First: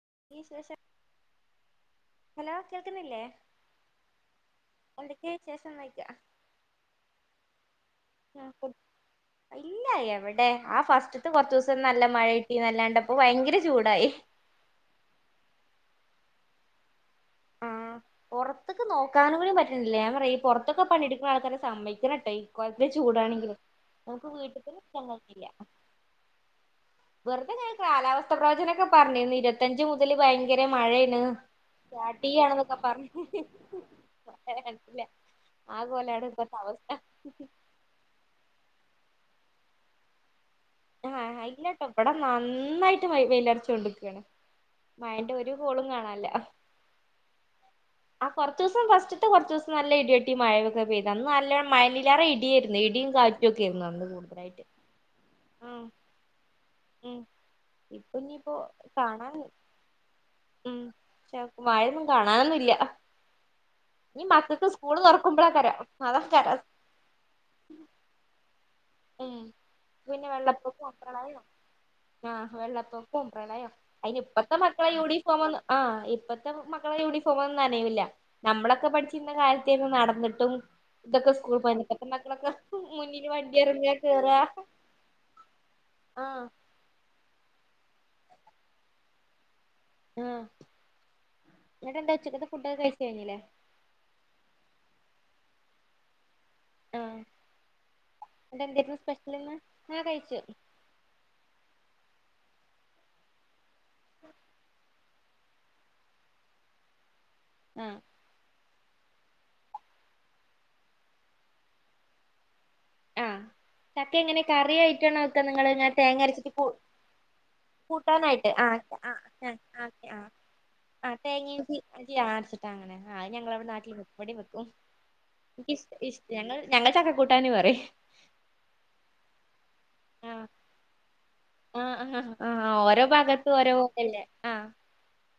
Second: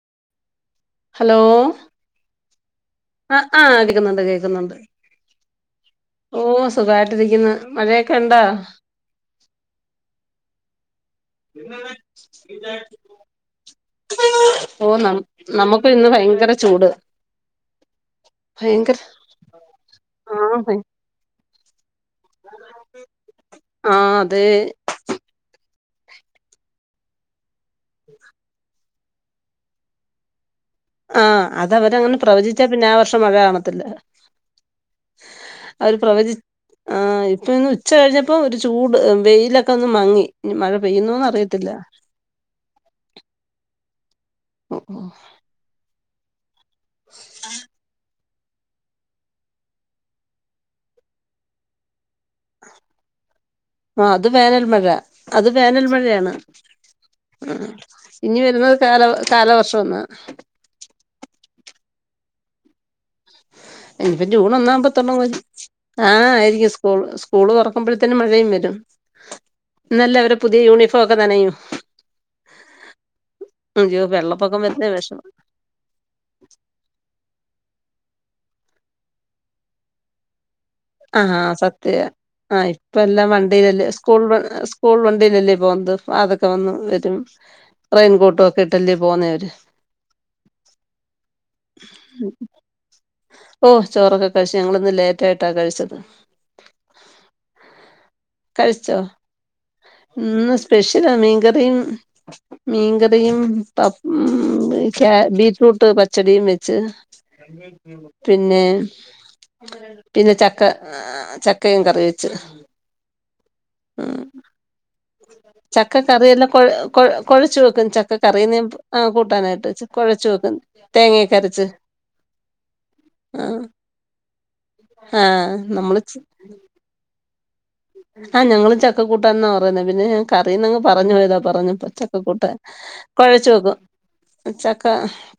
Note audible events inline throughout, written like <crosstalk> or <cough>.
<unintelligible> Hello hello കേൾക്കുന്നില്ലേ അ ആഹ് കേക്കുന്നുണ്ട് കേക്കുന്നുണ്ട് എന്തൊക്കെയ വിശേഷം ഓ സുഖായിട്ടിരിക്കുന്ന് ആ ഇല്ല എവിടെ ആ ഫസ്റ്റ് ഭയങ്കര ചൂടായി ഓ നം നമുക്ക് ഇപ്പൊ ഇന്ന് ഭയങ്കര ചൂട് ആ പുറത്ത്ക്ക് ഭയങ്കര നോക്കാനും കൂടി പറ്റ്ണില്ല ഞാൻ പറയ ഈ ആ ഭയ പുറത്തൊക്കെ പണിയെടുക്ണ ആൾക്കാരെ സ സമ്മയ് ആ അതെ <unintelligible> വെറുതെങ്ങനെ കാലാവസ്ഥ പ്രവചനൊക്കെ പറഞ്ഞിരുന്നു ഇരുപത്തഞ്ച് മുതൽ ഭയ ങ്കര മഴയാണ് ആ അതവരങ്ങനെ സ്റ്റാർട്ട്‌ പ്രവചിച്ചാ ചെയ്യണൊന്നൊക്കെ പിന്നെ ആ വർഷം മഴ കാണത്തില്ല കണ്ടില്ല ആ അവര് കോലാണ് പ്രവചി ഇപ്പത്തെ അവസ്ഥ ആ ഇപ്പൊ ഇന്ന് ഉച്ച കഴിഞ്ഞപ്പോ ഒരു ചൂട് വെയിലൊക്കെ ഒന്ന് മങ്ങി ഇനി മഴ പെയ്യുന്നോന്ന് ആഹ് അറിയത്തില്ല ഇല്ലട്ടോ ഇവിടെ നന്നായിട്ട് വെയിലെറിച്ചുന്നുണ്ട് ഓ <inaudible> ഓ മഴന്റെ ഒരു കോളും കാണാ ല്ലാ <unintelligible> ആ കൊറച്ച് ദിവസം ഫസ്റ്റത്തെ കുറച്ച് ദിവസം നല്ല ഇടവെട്ടി മഴയൊക്കെ പെയ്ത് അന്ന് നല്ല മഴലേറെ ഇടിയായിരുന്നു ഇടിയും കാ ആ അത് വേനൽ മഴ അത് ആഹ് വേനൽമഴയാണ് ഉം ഇപ്പൊ ഇനി ഇനിയിപ്പോ വരുന്നത് കാല കാണാൻ കാലവർഷംന്ന് ഉം പക്ഷെ മഴയൊന്നും കാണാനൊന്നും ഇല്ല ഇനിപ്പോ ജൂൺ ഒന്നാകുമ്പ തൊടങ്ങും തൊറക്കുമ്പളാക്കാരം ആഹ് അതാക്കാരം ആയിരിക്കും സ്കൂൾ സ്കൂള് തുറക്കുമ്പഴ്ത്തെന് മഴയും വരും ഉം ഇന്നല്ലേ പിന്നെ അവരെ പുതിയ വെള്ളപ്പൊക്കവും യൂണിഫോം ഒക്കെ പ്രളയം നനയും ആ വെള്ളപ്പൊക്കവും പ്രളയം അയ്യോ അതിന് ഇപ്പത്തെ വെള്ളപ്പൊക്കം വരുന്ന മക്കളെ വിഷമം യൂണിഫോമൊന്നും ആ ഇപ്പത്തെ മക്കളെ യൂണിഫോമൊന്നും ന നനയൂല നമ്മളൊക്കെ പഠിച്ചിരുന്ന കാലത്തേനു നടന്നിട്ടും ആഹ് <unintelligible> ണ്ടി സ്കൂൾ കേറാ സ്കൂൾ വണ്ടിലല്ലേ പോന്നത് വാ ആഹ് തക്കെ വന്ന് വരും റെയിൻകോട്ടും ഒക്കെ ഇട്ടല്ലേ പോവുന്നേ അവര് ആ ഇങ്ങട്ടെന്താ ഉച്ചക്കത്തെ ഫുഡോക്കെ കഴിച്ച് കഴിഞ്ഞില്ലേ ഓ ചോറൊക്കെ കഴിച്ചു ഞങ്ങളിന്നുലേറ്റ് ട്ടെ ട്ടാ കഴിച്ചത് എന്നിട്ട് കഴിച്ചോ എന്തായിരുന്നു സ്പെഷ്യൽ ഇന്ന് ആഹ് കഴിച്ചു ഇന്ന് സ്പെഷ്യലാ മീൻകറിയും മീൻകറിയും ഉ കാ ബീറ്റ്റൂട്ട് പച്ചടിയും വെച്ച് ആഹ് പിന്നെ പിന്നെ ചക്ക ചക്കയും കറി വെച്ച് ആ ചക്ക ഉം എങ്ങനെ കറിയായി <unintelligible> നി ചക്ക തേങ്ങ കറിയെല്ലാം അരച്ചിട്ട് കൊഴ കൂട്ടാ കൊഴ കൊഴച്ചു വെക്കും ചക്ക കൂട്ടാനായിട്ട് കറിന്ന് ആ ആ കൂട്ടാനായിട്ട് ആ കുഴച്ചു വെക്കും ആ തേങ്ങയൊക്കെ തേങ്ങ അരച്ച് അരച്ചിട്ടാ അങ്ങനെ ആ ഞങ്ങളവിടെ നാട്ടിൽ മുപ്പടി ആ ഇഷ് നമ്മള് ഇഷ്‌ടാ ഞങ്ങൾ ഞങ്ങൾ ചക്കക്കൂ ട്ടാൻ പറയ് ആ ഞങ്ങളും ചക്ക കൂട്ടാനെന്നാ പറയുന്നേ പിന്നെ ഞാൻ ആഹ് കറീന്നങ് പറഞ്ഞു പോയതോ പറഞ്ഞപ്പൊ ആഹ് ആഹ് ചക്കക്കൂട്ടാൻ ആഹ് ഓരോ കൊഴച്ചു ഭാഗത്തും ഓരോ വെക്കും ഇതല്ലേ ആഹ് ചക്ക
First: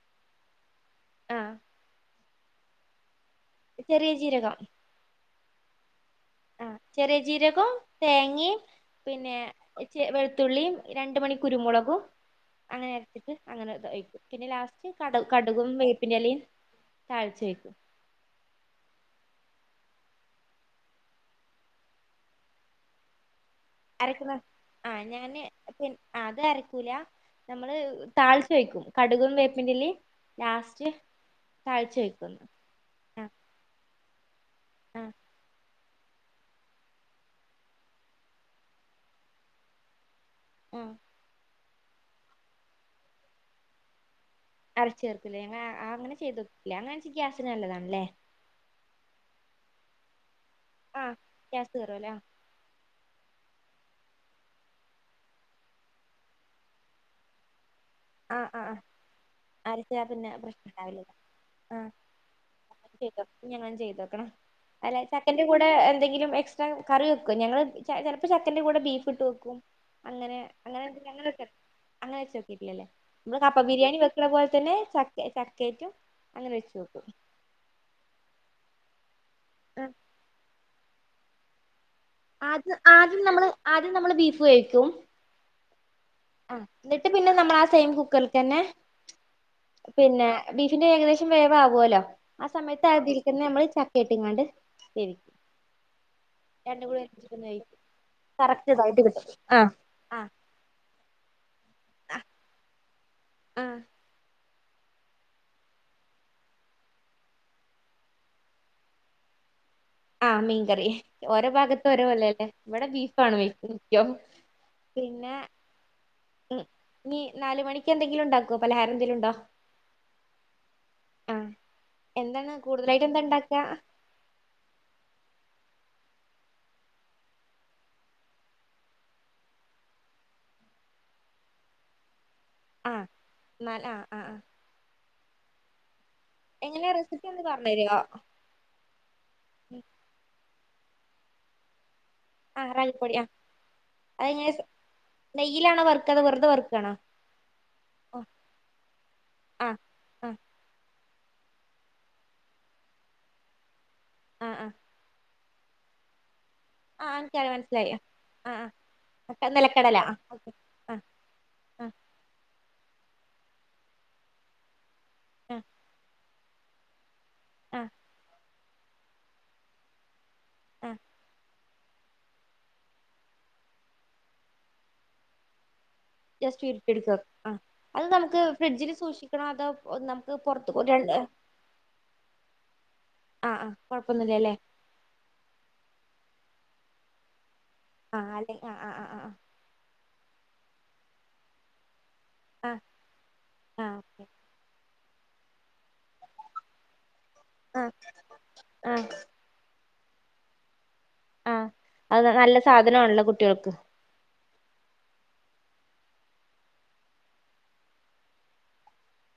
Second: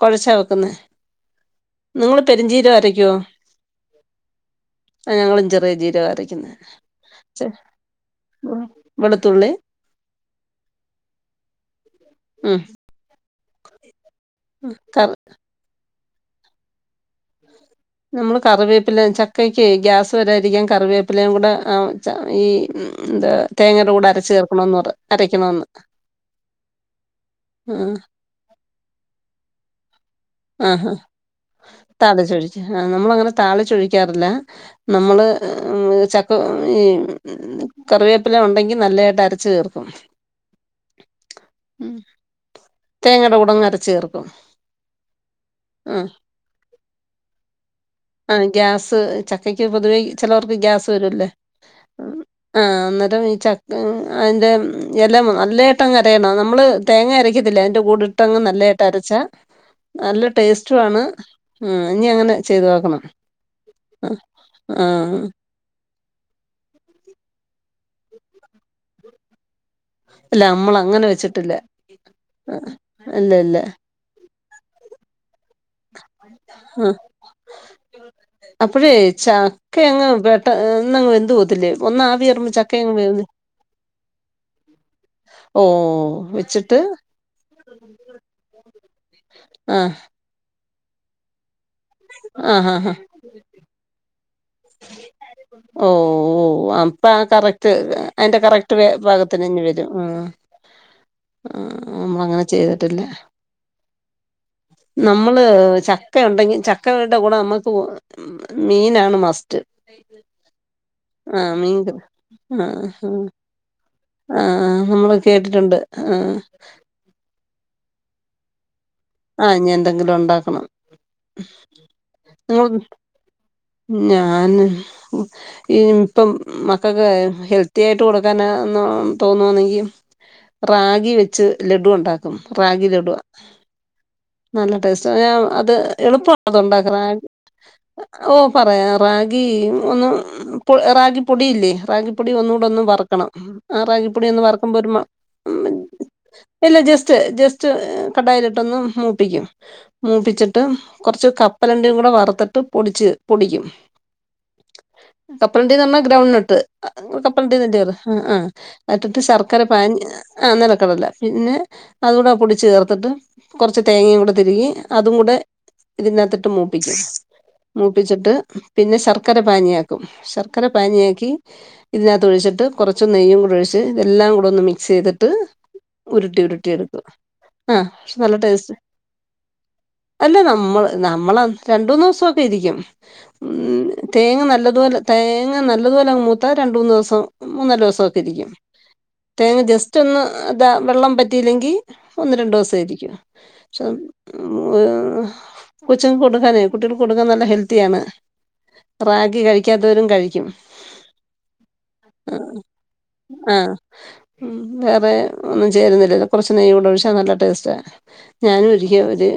കൊഴച്ചാ വെക്കുന്നേ ആഹ് നിങ്ങള് പെരുംജീരകം അരയ്ക്കോ ചെറിയ ജീരകം ആ ഞങ്ങളും ചെറിയ ജീരകം <unintelligible> തേങ്ങേം പിന്നെ വെളുത്തുള്ളി ഇച്ചി വെളുത്തുള്ളീം രണ്ടുമണിക്കുരൂം മുളകും ഉം അങ്ങനരച്ചിട്ട് അങ്ങനെ <unintelligible> പിന്നെ ലാസ്റ്റ് കർ കട കടുകും വേ പ്പിന്റെലിം താളിച്ച് വെക്കും നമ്മള് കറിവേപ്പില ചക്കയ്ക്ക് ഗ്യാസ് വരായിരിക്കാൻ കറിവേപ്പിലേം കൂടെ ഈ ച എന്താ തേങ്ങയുടെ കൂടെ അരച്ച് അരക്കുന്ന ചേർക്കണോന്ന് പറ ആ ഞാനേ അരയ്ക്കണോന്ന് പി അത് അരക്കൂല നമ്മള് ആ താളിച്ച് വെയ്ക്കും കടുകും വേപ്പിൻ്റെലേം ആഹാ ഒഴിക്കും താളിച്ചൊഴിച്ച് ആ ആഹ് നമ്മളങ്ങനെ താളിച്ചൊഴി ക്കാറില്ല ആഹ് നമ്മള് ചക്ക കറിവേപ്പില ഉണ്ടെങ്കിൽ നല്ലതായിട്ട് അരച്ച് ചേർക്കും മം ഉം തേങ്ങയുടെ കൂടങ്ങ് അരച്ച് ചേർക്കും അരച്ചു ചേർക്കൂലേ ഞങ്ങ ആ അങ്ങനെ ചെയ്തിട്ടില്ല അങ്ങനരച്ചാ ഗ്യാസിന് നല്ലതാണല്ലേ ആ ഗ്യാസ് ചക്കയ്ക്ക് പൊതുവേ ചിലർക്ക് ഗ്യാസ് ആഹ് വരുംല്ലേ ഗ്യാസ് കേറുവല്ലേ ആ അ ഈ ചക്ക ങ്ങ അയിൻ്റ <unintelligible> നല്ലയിട്ടങ്ങനെ അരയണോ നമ്മള് തേങ്ങയരക് ത് ലേൻ ആഹ് ആ ആ അരച്ച നല്ല പിന്നെ ടേസ്റ്റും ആണ് പ്രശ്നണ്ടാവില്ലോ ഉം ആ ഇനി അങ്ങനെ ചെയ്ത് നോക്കണം ഞങ്ങനൊന്ന് ചെയ്തോക്കണം ആ അല്ല ചക്കന്റെ കൂടെ എന്തെങ്കിലും എക്സ്ട്രാ കറി വെക്കുവ ഞങ്ങള് ചിലപ്പോ ചക്കന്റെറെ കൂടെ ബീഫ് ഇട്ട് വെക്കും അല്ല നമ്മള അങ്ങനെ വെച്ചിട്ടില്ല ആ ഇല്ല ഇങ്ങള് കപ്പബരിയാണി വെക്ക അതുപോലെ തന്നെ ഇല്ല ചക്കച ക്കേക്കും അങ്ങനെ വെച്ചു നോക്കും <unintelligible> ചക്കെങ്ങ് പെട്ട എന്ന വെ ത് ഓതില്ലേം ആദ് ആദ്യം നമ്മൾ ആദ്യമ്മള് ബീഫ് വേവിക്കും ഓ ആ വെച്ചിട്ട് എന്നിട്ട് പിന്നെ നമ്മൾ ആ സെയിം കുക്കറിൽ തന്നെ ആഹ് പിന്നെ ബീഫിന് ഏകദേശ വേ ആവല്ലോ ആ ആഹ് സമയത്ത് ആഹ് ആഹ് അതിൽക്കെന്നെ നമ്മൾ ചക്ക പിങ്ങാണ്ട് ഓ ഓ രണ്ടും കൂടി അപ്പ അ ഒരുമിച്ചിട്ടൊന്ന് കറക്റ്റ് വേവിക്കും അതിന്റെ കറക്റ്റ് ഇതായിട്ട് കിട്ടും ഭാഗത്തിന് ന്നെ ആഹ് വരും ആഹ് ആ നമ്മള അങ്ങനെ ചെയ്ത് ട്ടില്ല ആഹ് നമ്മള് ചക്ക ഉണ്ടെങ്കി ചക്കയുടെ കൂടെ നമ്മുക്ക് മീനാണ് മസ് ആഹ് മീൻ കറി ഓരോ മീൻ ഭാഗത്ത് കറി ഓരോ കോലല്ലേ ഇവിടെ ആഹ് ബീഫ ആഹ് ആണ് വഴിക്കു ആഹ് നമ്മൾ കേട്ടിട്ടുണ്ട് ആഹ് ഉം ഇനി നാല് മണിക്ക് എന്തെങ്കിലും ഉണ്ടാക്കോ പലഹാരം എന്തെങ്കിലും ഉണ്ടോ ആഹ് ഇഞ്ഞ് എന്തെങ്കിലും ഉണ്ടാക്കണം ആഹ് എന്താണ് നിങ്ങ കൂടുതലായിട്ട് എന്താ ഉണ്ടാക്കാ ഞാന് ഇപ്പം മക്കൾക്ക് ഹെൽത്തി ആയിട്ട് കൊടുക്കാന തോന്നുവാണെങ്കിൽ റാഗി വെച്ച് ലഡു ഉണ്ടാക്കും റാഗി ആഹ് ലഡു അ എന്നാൽ ആഹ് ആഹ് ആഹ് നല്ല ടേസ്റ്റാ <unintelligible> ഇത് എളുപ്പാ <inaudible> അത് എങ്ങനെയാ ഉണ്ടാക്കാൻ റെസിപ്പി ഒന്ന് പറഞ്ഞു തരുവോ ഓ പറയാ റാഗി ഒന്ന് ഏഹ് പ്പോ റാഗി പൊടിയില്ലേ റാഗി പ്പൊടി ആഹ് ഒന്നൂടൊന്ന് റാഗിപ്പൊടി വറുക്കണം ആഹ് ആ റാകിപ്പൊടി ഒന്നു അതെങ്ങനെ വറുക്കുമ്പോ ഒരു മ- നെയ്യിലാണോ വറുക്കാ അതോ വെറുതെ ഇല്ലേ വറുക്കാണോ ജസ്റ്റ് ജസ്റ്റ് ആഹ് കടയിലിട്ടൊന്നു മൂപ്പിക്കും ആഹ് ആഹ് മൂപ്പിച്ചിട്ട് കൊർച്ച് കപ്പലണ്ടിയും കൂടെ വറുത്തിട്ടും പൊടിച്ച് പൊടിക്കും അ ആ കപ്പലണ്ടിന്ന് പറഞ്ഞാ ഗ്രൗണ്ടിനട്ത്ത് എനിക്കത് മനസ്സിലായി കപ്പലണ്ടീന്ന ആഹ് ആ ഇട്ട്ട്ട് ആഹ് ശർക്കര നിലക്കടല പാനി ആഹ് ആ ഓക്കെ ആഹ് നിലക്കടല പിന്നെ ആഹ് അതുകൂടെ പൊടിച്ച് ചേർ ട്ട് കോർച്ച് തേങ്ങയും കൂടെ തിരികി അതും കൂടെ ഇതിനകത്ത് ട്ട് മൂപിച്ച് ആഹ് ആഹ് മൂപ്പിച്ചിട്ട് പിന്നെ ശർക്കര പാനിയാക്കും ശർ ക്കര ആഹ് പാനിയാക്കി ഇതിനകത്ത് ഒഴിച്ചിട്ട് കൊറച്ച് നെയ്യും കൂടെ ഒഴിച്ച് ഇതെല്ലാം കൂടെ ഒന്ന് മിക്സ് ചെയ്തിട്ട് ഉരുട്ടി ജസ്റ്റ് ഉരുട്ടി എടുക്കും വിര്പ്പിട്ക്ക അ ആ അത് പക്ഷെ നല്ല നമക്ക് ടേസ്റ്റ് ഫ്രിഡ്ജില് സൂക്ഷിക്കണോ അതാ നമക്ക് അല്ല നമ്മൾ പോർത്ത് <unintelligible> നമ്മള രണ്ടൂന്ന് ദിവസമൊക്കെ ഇരിക്കും തേങ്ങ നല്ലത് പോലെ തേങ്ങ നല്ലത് പോലെ മൂത്ത രണ്ട മൂന്ന് ദിവസം മൂന്നര ദിവസൊക്കെ ആഹ് ഇരിക്കും അല്ലെ ആഹ് ആഹ് ആഹ് തേങ്ങ ജസ്റ്റ് ഒന്ന് അതാ വെള്ളം പറ്റില്ലെങ്കി ഒന്ന് രണ്ട് ആഹ് ആഹ് സയിരിക്കും ക്ഷെ ആഹ് ഓക്കെ <unintelligible> കൊച്ചിന് കൊടുക്കാനേ കുട്ട കൊട്ക്കാൻ നല്ല ആഹ് ഹെൽത്തിയാണ് ആഹ് റാഗി കഴിക്കാ രും കഴിക്കും ആഹ് അത് നല്ല സാധനമാണല്ലോ അ ആ കുട്ടികൾക്ക് വേറെ ഒന്നും ചേരുന്നില്ല കോറച്ച് നെയ്യും കൂടെ ഒഴിച്ചാ നല്ല ടേസ്റ്റാ ഞാനും ഒരിക്കേ ഒരു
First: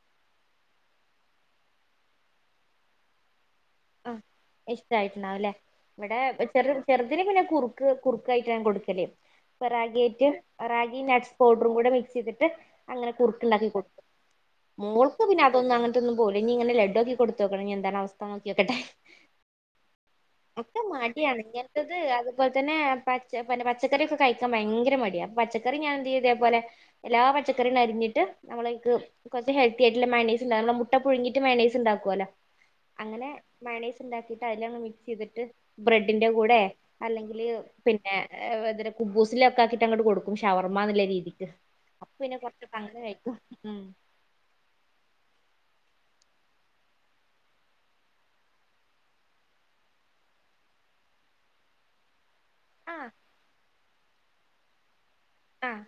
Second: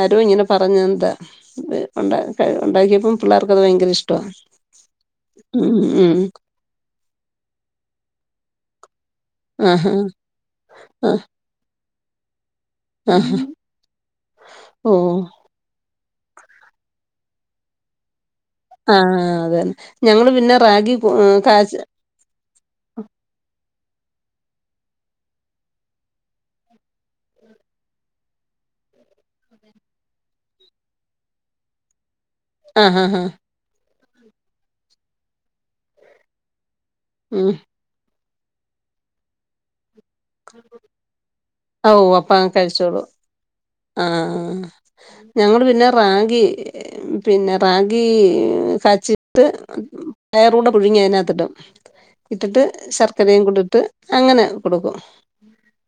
ആരോ ഇങ്ങനെ പറഞ്ഞത് എന്താ ഉണ്ട ഉണ്ടാക്കിയപ്പം പിള്ളാർക്ക് അത് ഭയങ്കര ഇഷ്ട ഇഷ്ടയിട്ടുണ്ടാവല്ലേ ഇവിടെ ഉം ചെർ ചെറുതിന് പിന്നെ കുർക്ക്‌ കുറുകയ് <unintelligible> ആഹാ ഇറാഗിയറ്റ് റാഗി ആഹ് നട്ട്സ് പൗഡറും കൂടെ മിക് ചെയ്തിട്ട് അങ്ങനെ ആഹാ കുറുക്കുണ്ടാക്കി കൊടുക്കും ഓഹ് മോൾക്ക് പിന്നെ അതൊന്നും അങ്ങ ഒന്നും പോവില്ല ഇങ്ങനെ ലഡുവാക്കി കൊടുത്തോക്കണം ഇനി എന്താണ് അവസ്ഥ നോക്കി നോക്കട്ടെ ആഹ് അതന്നെ ഞങ്ങള് പിന്നെ ഒക്കെ റാഗി കു മടിയാണ് കാച്ച് ഇങ്ങനത്തത് അതുപോലെ തന്നെ പ ച പിന്നെ പ പച്ചക്കറി ഒക്കെ കഴിക്കാൻ ഭയങ്കര മടിയാ അപ്പൊ പച്ചക്കറി ഞാൻ എന്ത് ചെയ്യും ഇതേപോലെ എല്ലാ പച്ചക്കറിയും <unintelligible> അരിഞ്ഞിട്ട് നമ്മളയിക്ക് കൊറച്ച് ഹെൽത്തി ആയിട്ടിള്ള മയേനേസ് <unintelligible> നമ്മള് മുട്ട പുഴുങ്ങീട്ട് മയെനേസ് ഉണ്ടാക്കുവല്ലോ ആഹ് ആഹ് അങ്ങനെ ആഹ് മയനേസ് ഉണ്ടാക്കിട്ട് അയിലങ്ങ് മി ക്സ് ചെയ്തിട്ട് ബ്രെഡിന്റെ കൂടെ അല്ലെങ്കില് ഉം പിന്നെ അ <unintelligible> കുമ്പൂസിലെ ഒക്കാക്കി ങ്ങട്ട് കൊടുക്കും ഷവർമ്മന്നിള്ള രീതിക്ക് ഓ അപ്പൊ പിന്നെ അപ്പ കൊറച്ചൊക്കെ അങ്ങനെ കഴിച്ചോളൂ കഴിക്കും ഉം ആഹ് ഞങ്ങള് പിന്നെ റാഗി പിന്നെ റാഗി കാച്ചിട്ട് പയറൂടെ പുഴുങ്ങി അതിനകത്തിടും ഇട്ടിട്ട് ആഹ് ശർക്കരേ കൂടെ ഇട്ട് അങ്ങനെ കൊടുക്കും ആഹ്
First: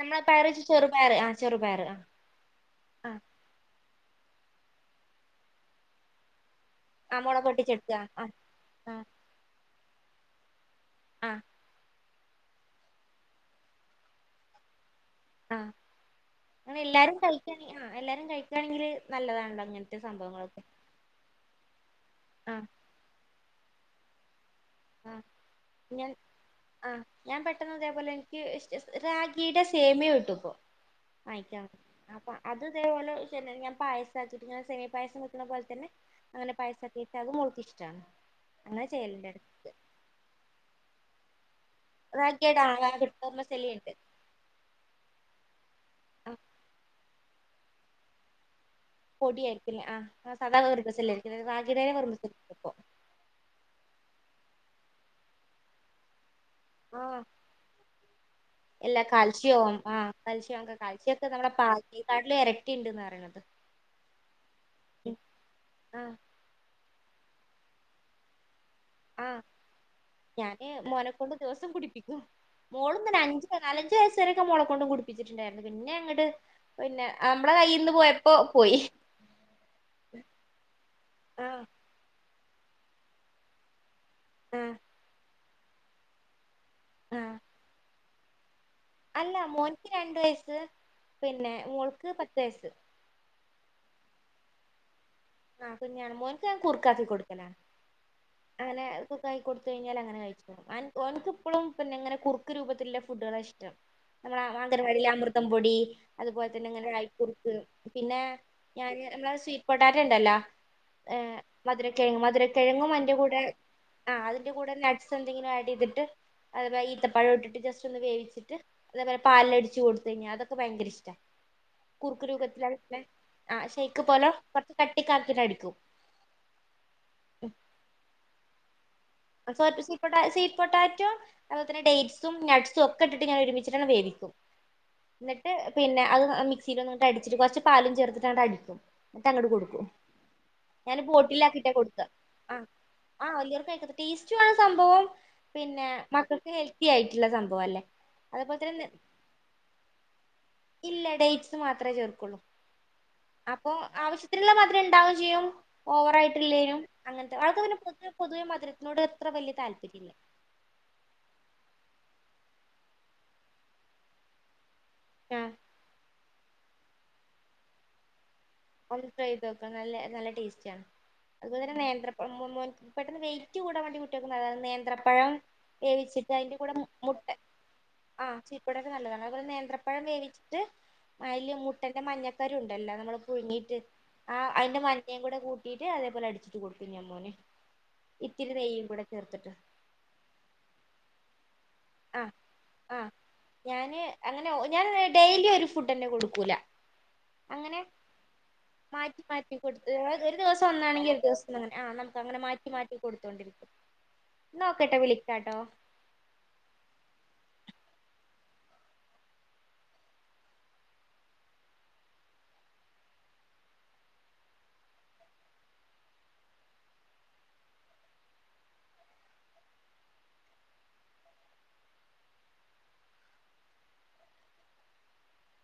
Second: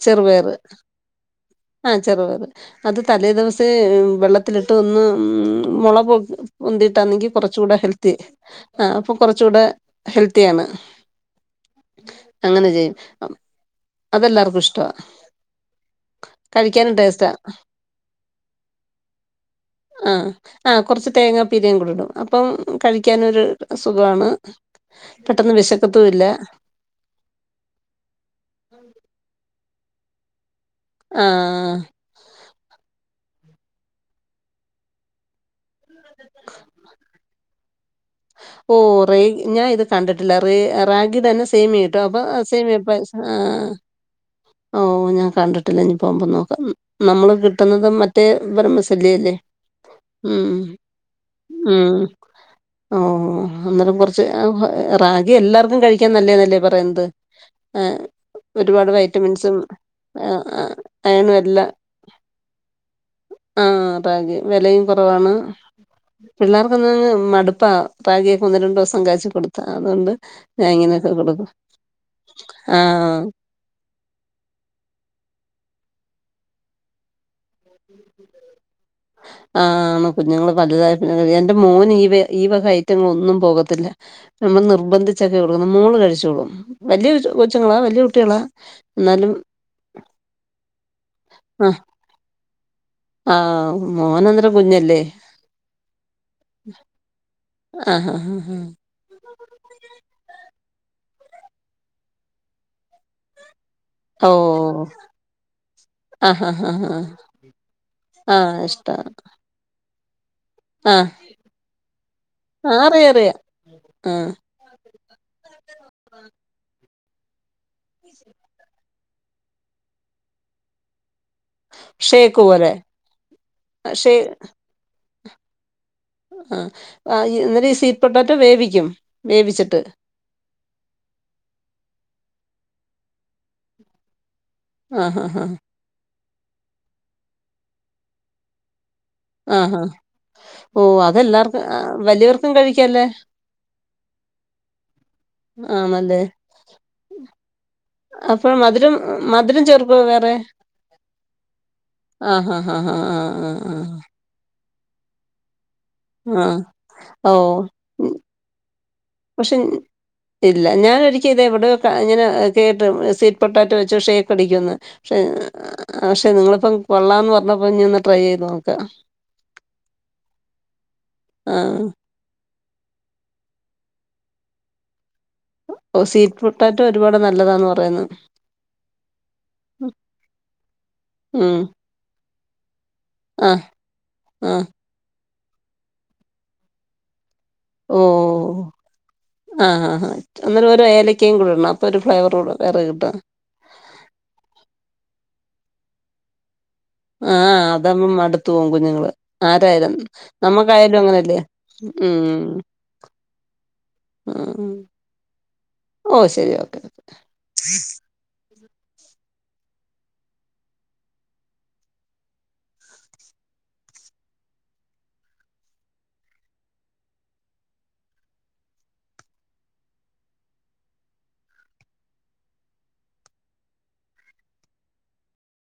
നമ്മള് പയറ് ചെറുപയറ് ച്ചാ ചെറുപയറ് ആ ചെറുപയറ് ആ ആഹ് ചെറുപയറ് അത് ആ തലേ ദിവസേ വെള്ള ത്തിലിട്ട് ഒന്ന് ഉം മൊള പൊ ആ പൊന്തിട്ടാണെങ്കി മുളക് കുറച്ചൂടെ പൊട്ടിച്ചെടുക്ക ഹെൽത്തി ആ ആ അപ്പൊ കുറച്ചൂടെ ഹെൽത്തിയാണ് ആഹ് അങ്ങനെ ചെയ്യും അതെല്ലാർക്കും ഇഷ്ടവാ ആ അങ്ങനെ കഴിക്കാനും എല്ലാരും ടേസ്റ്റാ കഴിക്കാണെങ്കി ആ എല്ലാരും കഴിക്കാണെങ്കില് നല്ലതാണല്ലോ അങ്ങനത്തെ അ സംഭവങ്ങളൊക്കെ അ കൊറച്ച് തേങ്ങ പീരേം കൂടിടും അപ്പൊ ആ കഴിക്കാനും <unintelligible> സുഖവാണ് ആ ഞാൻ ആഹ് ഞാൻ പെട്ടെന്ന് അതേപോലെ എനിക്ക് ഇശ് ഇശ് റാഗീടെ സേമിയ കിട്ടും ഇപ്പോ അയക്കാം ആഹ് അപ്പൊ അതിതേ പോലെ ഞാൻ സേമിയപായസം വെക്കുന്ന പോലെന്നെ. അത് മോൾക്കിഷ്ട- ഓ റേ ഞാൻ ഇതൊ കണ്ടിട്ടില്ല റെ റാഗിടെന്ന സേമികിട്ടോ അപ്പോ റാഗിയുടെ ആ സേമിപായസ കിട്ടുന്ന ആ വെർമസെല്ലി ഉണ്ട് ഓ ഞാൻ കണ്ടിട്ടില്ല ഇനി പോമ്പൊ ആ നോക്കാം നമ്മള് കിട്ടുന്നത് മറ്റേ വേർമിസെല്ലി പൊടിയായിരിക്കില്ലേ ആ സാധാ വേർമിസെല്ലി ആയിരിക്കും അതായത് രാഗ്ഗിടെ ഉം വേർമിസെല്ലി കിട്ടും ഇപ്പോ ഓ അന്നേരം കുറച്ച് രാഗി എല്ലാവർക്കും കഴിക്കാൻ നല്ലേ അല്ലെ പറയുന്നത് ആഹ് അ ഒരുപാട് എല്ലാ വൈമിൻസും കാൽസ്യവും ആഹ് ആ അ കാൽസ്യക്കെ അയേൺ കാൽസ്യൊക്കെ ഉം നമ്മളെ എല്ലാം പാലിനെക്കാട്ടിലും എരട്ടിണ്ട്ന്ന് പറയണത് ആ റാഗി വിലയും കുറവാണ് ആഹ് മടു അപ്പ റാഗി യൊക്കെ ഒന്ന് രണ്ട് സം ആഹ ഞാന് ഇങ്ങനെയൊക്കെ മോനെ ക്കൊണ്ട് കൊടുക്കും ദിവസം കുടിപ്പിക്കും ആ മോളും തന്നെ നാലഞ്ചു വയസ് വരെയൊക്കെ മോളെക്കൊണ്ട് കുടിപ്പിച്ചിട്ടുണ്ടായിരുന്നു പിന്നെ അങ്ങട് പിന്നെ നമ്മളെ കയ്യിന്ന് പോയപ്പോ പോയി ആ ആണ് കുഞ്ഞുങ്ങൾ വലുതായി പിന്നെ എന്റെ ആഹ് മോന് വേ ഈ വക ഐറ്റങ്ങൾ ഒന്നും പോകത്തില്ല നമ്മൾ ആഹ് നിർബന്ധിച്ച ചെറു മോളു കഴിച്ചോളും വലിയ കൊച്ച് ആഹ് കൊച്ചങ്ങളാ വലിയ ട്ടള അല്ല മോനിക്ക് രണ്ട് വയസ്സ് പിന്നെ ആ മോൾക്ക് പത്തു വയസ്സ് പത്തു വയസ്സ് ആ മോനന്നേരം കുഞ്ഞല്ലേ ആഹ കുഞ്ഞാണ് മോനക്ക് ഞൻ കുറു ക്കാക്കി കൊടുക്കല ആ ഹാ ഹാ ഹാ അങ്ങനെ കുർക്കാക്കി കൊടുത്ത കഴിഞ്ഞാൽ അങ്ങനെ കഴിച്ചു ഓന്ക്കിപ്പോഴും പിന്നെ ഇങ്ങനെ കുറുക്ക് രൂപത്തിലുള്ള ഫുഡ്‌കളാ ഇഷ്ട്ടം ഓ മ്മ മാങ്ങനവാടിയില അമൃതം പൊടി ആ അതുപോലെ ഹാ ഹാ ഹാ തന്നെനെക്കുറക്ക് പിന്നെ ആ ഞൻ ഇഷ്ടാ നമ്മ സ്വീറ്റ്ട്ട ആ എ മധുരകിഴങ്ങും മധുരകിഴങ്ങും അറിയാം അതിന്റെ അറിയാം കൂടെ ആ അതിന്റെ കൂടെ നട്ട്സ് എന്തെങ്കിലും ആഡ് ചെയ്തിട്ട് അതപോലെ ഈത്തപ്പഴം ഇട്ടിട്ട് ജസ് ഒന്ന് വേവിച്ചട്ട് അതേപോലെ പാലിലടിച്ചു കൊടുത്ത കഴിഞ്ഞാൽ അതൊക്കെ ഭയങ്ക ഇഷ്ടമാണ് കുറുക്ക് ഷേക്ക് രൂപത്തിൽ പോലെ ആ ഷേക്ക്‌ ഷേ പോലെ പട്ടിക്കാർത്തിന് അടുക്കും ആ എന്നിട്ട് സ്വീറ്റ് പൊട്ടറ്റോ വേവിക്കും വേവിച്ചിട്ട് <unintelligible> സീ പൊട്ടാറ്റോ അതുപോലെ തന്നെ ഡേറ്റ്സ് ഉം ന്സ ഒക്കെ ഇട്ട് ഞാൻ ഒരുമിച്ചിട്ടാണ് വേവിക്കും ആ ഹാ ഹാ എന്നിട്ട് പിന്നെ അത് മിക്സിൽ ഒന്ന് അടിച്ചിട്ട് കുറച്ച് പാലും ചേർത്തിട്ട്ണ്ട് അടിക്കും എന്നിട്ട് അങ്ങട്ട് ആഹാ കൊടുക്കും ഓ ഞാന് അതെല്ലാർക്കും ബോട്ടിലാക്കിയിട്ടാ കൊടുക്കുക വലിയവർക്കും ആ കഴിക്കല്ലേ ആ വലിയവർക്ക് <unintelligible> സംഭവം? പിന്നെ മക്കൾക്ക് ഹെൽത്തി ആയിട്ടുള്ള സംഭവം അല്ലേ അപ്പൾ അതുപോലെ തന്നെ മധുരം മധുരം ചേർക്കോ വേറെ ഇല്ല ഡേറ്റ്സ് മാത്രമേ ചേർക്കുള്ളൂ ആഹ ഹാ ഹാ ഹാ ആ് ആ് ആഹ ള്ള മാത് രം ണ്ടാവും ചെയ്യും ഓവറായിട്ടില്ലേനും ആ ഓ അങ്ങനത്തെ ആൾക്കങ്ങനെ പിന്നെ പൊതുവെ ഉം, പൊതുവെ മധു പക്ഷെ ഇല്ല ഞാനൊരിക്കെ ഇതെവിടെയൊ ക ഇങ്ങനെ കേട്ടും സീറ്റ് പൊട്ടറ്റോവെച്ച് ഷേക്കടിക്കൂന്ന് ആ <unintelligible> നിങ്ങളിപ്പം കൊള്ളാംന്ന് പറഞ്ഞപ്പോ ഞൊന്ന് ട്രൈ ചെയ്തന്നോ ഒന്ന് ട്രൈ ചെയ്തോക്ക് നല്ല നല്ല ടേസ്റ്റാണ്. ആ അതുപോലെ തന്നെ നേന്ത്രപഴം <unintelligible> പെട്ടെന്ന് വെയ്റ്റ് കൂടാവേണ്ടി സാധനെ നേന്ത്ര പഴം ഓ വേവിച്ചിട്ട് സ്വീറ്റ് അയിന്റെ കൂടെ പൊട്ടാറ്റോ മു ഒരുപാട് മുട്ടെ നല്ലതാന്ന് പറയുന്നു ആ ചി ഇബടൊക്കെ നല്ലതാണ് അതുപോലെ നേന്ത്രപ്പഴം വേവിച്ചിട്ട് അതില് ഉം മുട്ടന്റെ മഞ്ഞ കരുണ്ടല്ല ആ പുഴുങ്ങിട്ട് ആ അയ്ന്റെ മഞ്ഞകൂടെ കൂട്ടിട്ട് അതേപലെ അടിച്ചിട്ട് കൊടുക്കും ഞാ മോന് ഓ ഇത്തിരി നെയ്യും കൂടെ ചേർത്തിട്ട് ആ ആ ആ അന്നേരം ഓര ഏലക്കയും കൂടു ആ ആ ഞാന് അങ്ങനെ ഒ ഞാൻ ഡെയിലി ഈ ഫുഡന്നെ കൊടുക്കൂല ആ അങ്ങനെ അതങ്ങ് മടുത്തു പോവും കുഞ്ഞുങ്ങള് മാറ്റി മാറ്റി കൊടുത്ത് ആരായാലും ഒരു ദിവസം നമ്മക്കായാലും ഒന്നാണെങ്കിൽ ഒരു അങ്ങനല്ലേ ദിവസം അങ്ങനെ ആ മ് നമുക്ക് അങ്ങനെ മാറ്റി മാറ്റി കൊടുത്തോണ്ടിരിക്കും എന്നാ മ് ഓക്കെട്ടോ വിളിക്കാട്ടോ ഓ ശരി ഓക്കെ <inaudible>